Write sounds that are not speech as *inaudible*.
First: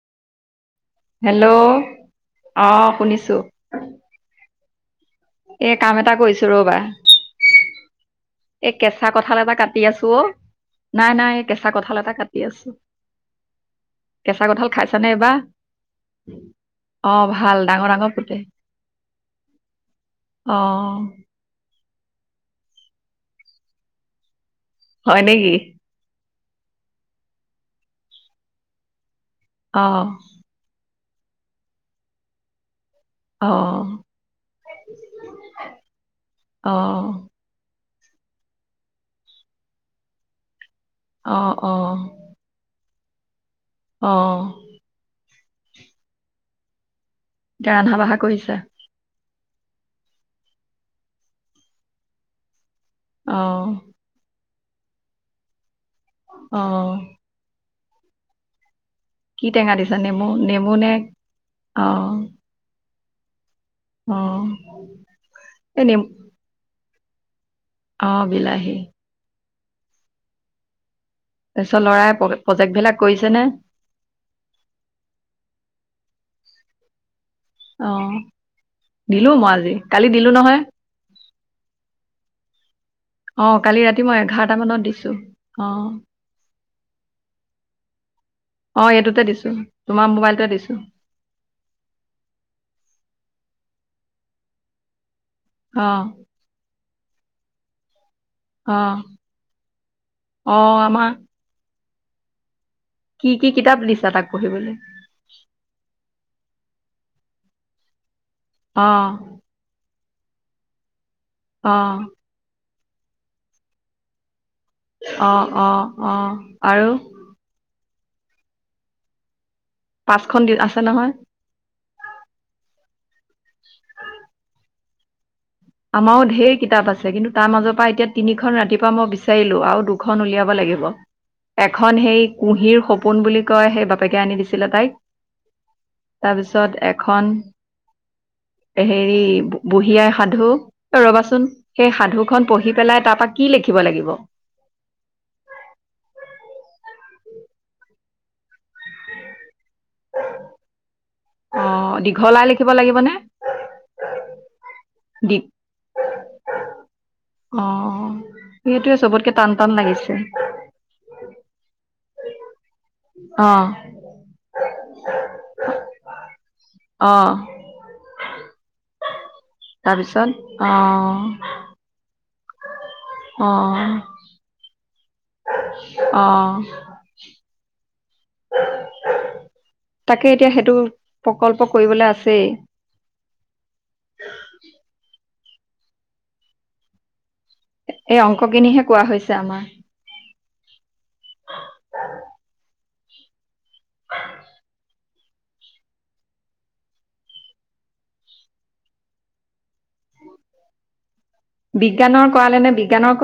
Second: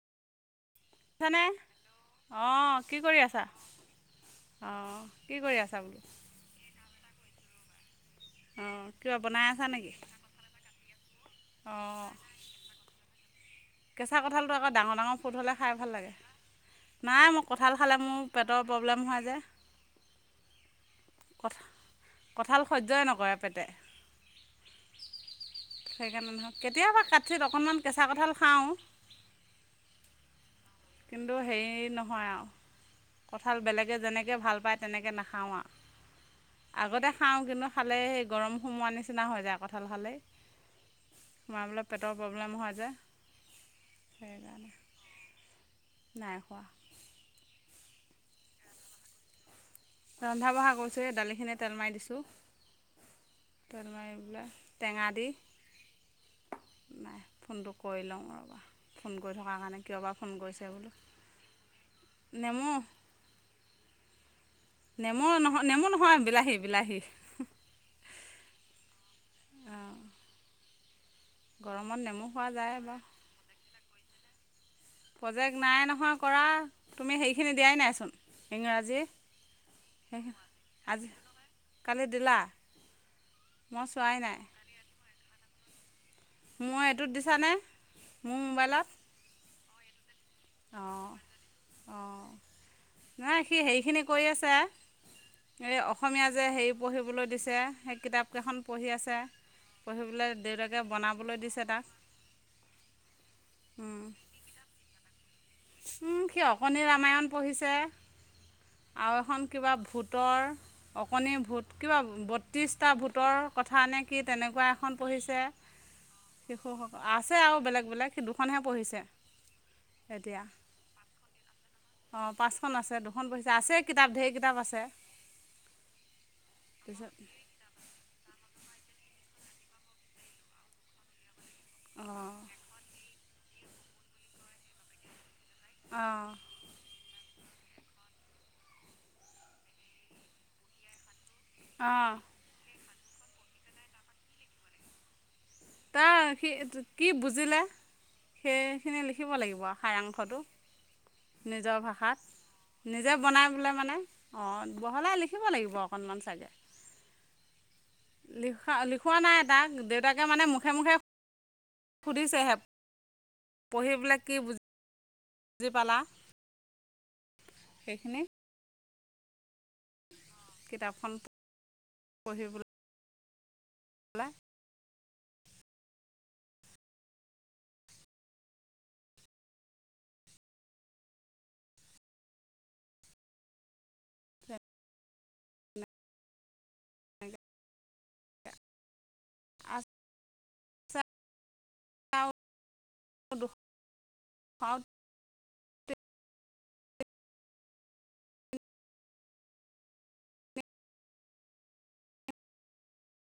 বুজিছানে? হেল্ল' অ'! কি কৰি আছা? অ''! কি কৰি আছা বোলোঁ? কৈছোঁ ৰ'বা, এ, অঁ কেঁচা কিবা কঁঠাল বনাই এটা আছা কাটি নেকি আছোঁ অ'! নাই, নাই। কেঁচা কঁঠাল অঁ এটা কাটি আছোঁ। কেঁচা কঁঠালটো আকৌ, ডাঙৰ ফুড এইবাৰ হ'লে, খাই ভাল লাগে! অ নাই মই ভাল কঁঠাল ডাঙৰ খালে ডাঙৰ মোৰ ফুলে পেটৰ প্ৰব্লেম হোৱা যে অ *unintelligible* কঁঠাল সহ্যই নকৰে পেটে! হয় নেকি? সেইকাৰণে নহক কেতিয়াবা কাটচিত অকণমান কেঁচা কঁঠাল খাও অ কিন্তু হেৰি নহয় আও অ কঁঠাল বেলেগে নেকে ভাল পায় তেনেকে নাখাও আও অ আগতে খাও কিন্তু খালে হেই গৰম সোমোৱাৰ নিচিনা হৈ যায় কঁঠাল খালেই অ সোমাই মই অ বোলো পেটৰ প্ৰব্লেম ৰম হোৱা যায় অ সেইকাৰণে নাই খোৱা এতিয়া ৰান্ধা বঢ়া কৰিছা ৰন্ধা বঢ়া কৰিছোহে দালিখিনি তেল মাৰি দিছো অ তেল মাৰি পেলাই টেঙা দি অ নাই ফোনটো কৰি লও ৰ'বা ফোন কৰি কি থকাৰ টেঙা কাৰণে দিছা কিয় বা নেমু ফোন কৰিছে নেমু বোলো নে অ নেমু অ নেমু অ নহয় নেমু নহয় বিলাহী বিলাহী অ বিলাহী অ তাৰপিছত ল'ৰাই প বাৰু প্ৰজেক্টবিলাক কৰিছে নে প্ৰজেক্ট নাই নহয় কৰা তুমি সেইখিনি দিয়াই অ নাইচোন ইংৰাজী দিলো মই আজি কালি দিলো সেই নহয় আজি কালি দিলা অ কালি ৰাতি চোৱাই মই নাই এঘাৰটা মানত দিছো অ মোৰ এইটোত দিছানে মোৰ অ এইটোতে দিছো তোমাৰ মোবাইলতে দিছো অ অ নহয় সি হেৰিখিনি কৰি আছে এই অ অসমীয়া যে হেৰি পঢ়িবলৈ দিছে সেই কিতাপ কেইখন অ পঢ়ি আছে পঢ়ি পেলাই অ দেউতাকে আমাৰ বনাবলৈ দিছে তাক কি কি কিতাপ দিছা তাক পঢ়িবলৈ উ সি অকণিৰ ৰামায়ণ পঢ়িছে অ আৰু এখন কিবা ভূত ভূতৰ অকণি অ ভূত কিবা বত্ৰিছটা ভূতৰ কথা নে কি তেনেকোৱা খন অ পঢ়িছে অ অ আৰু শিশুসকল আছে আৰু বেলেগ বেলেগ সি দুখনহে পঢ়িছে পাঁচখন এতিয়া দি আছে নহয় অঁ পাঁচখন আছে দুখন পঢ়িছে আছে কিতাপ ঢেৰ কিতাপ আছে আমাৰো ঢেৰ কিতাপ আছে তাৰপিছত কিন্তু তা তাৰ মাজৰ পৰা এতিয়া তিনিখন ৰাতিপুৱা মই বিচাৰিলো আৰু দুখন উলিয়াব লাগিব এখন সেই অঁ কুঁহিৰ সপোন বুলি কয় সেই বাপেকে আনি দিছিলে তাইক অঁ তাৰপিছত এখন হেৰি বুঢ়ী আই সাধু এ ৰবাচোন সেই অঁ সাধুখন পঢ়ি পেলাই তাৰপা কি লিখিব লাগিব তাৰ সি কি বুজিলে সেইখিনি লিখিব লাগিব সাৰাং শতো নিজৰ অঁ ভাষাত দীঘল আই লিখিব লাগিবনে নিজে বনাই বোলে মানে অ বহলাই দি লিখিব লাগিব অকণমান চাগে অঁ লিখা সেইটোৱে লিখোৱা চবতকে নাই টান তাক টান লাগিছে দেউতাকে মানে মুখে মুখে সুধিছেহে অ সেইবিলাক কি বু *unintelligible* জি পালা। অ। সেইখিনি তাৰপিছত অ পঢ়িবলে হলে অঁ *unintelligible* অ তাকে এতিয়া সেইটো প্ৰকল্প কৰিবলৈ আছেই এই অংকখিনিহে কোৱা হৈছে আমাৰ আ *inaudible* *unintelligible* বিজ্ঞানৰ কৰালে নে বিজ্ঞানৰ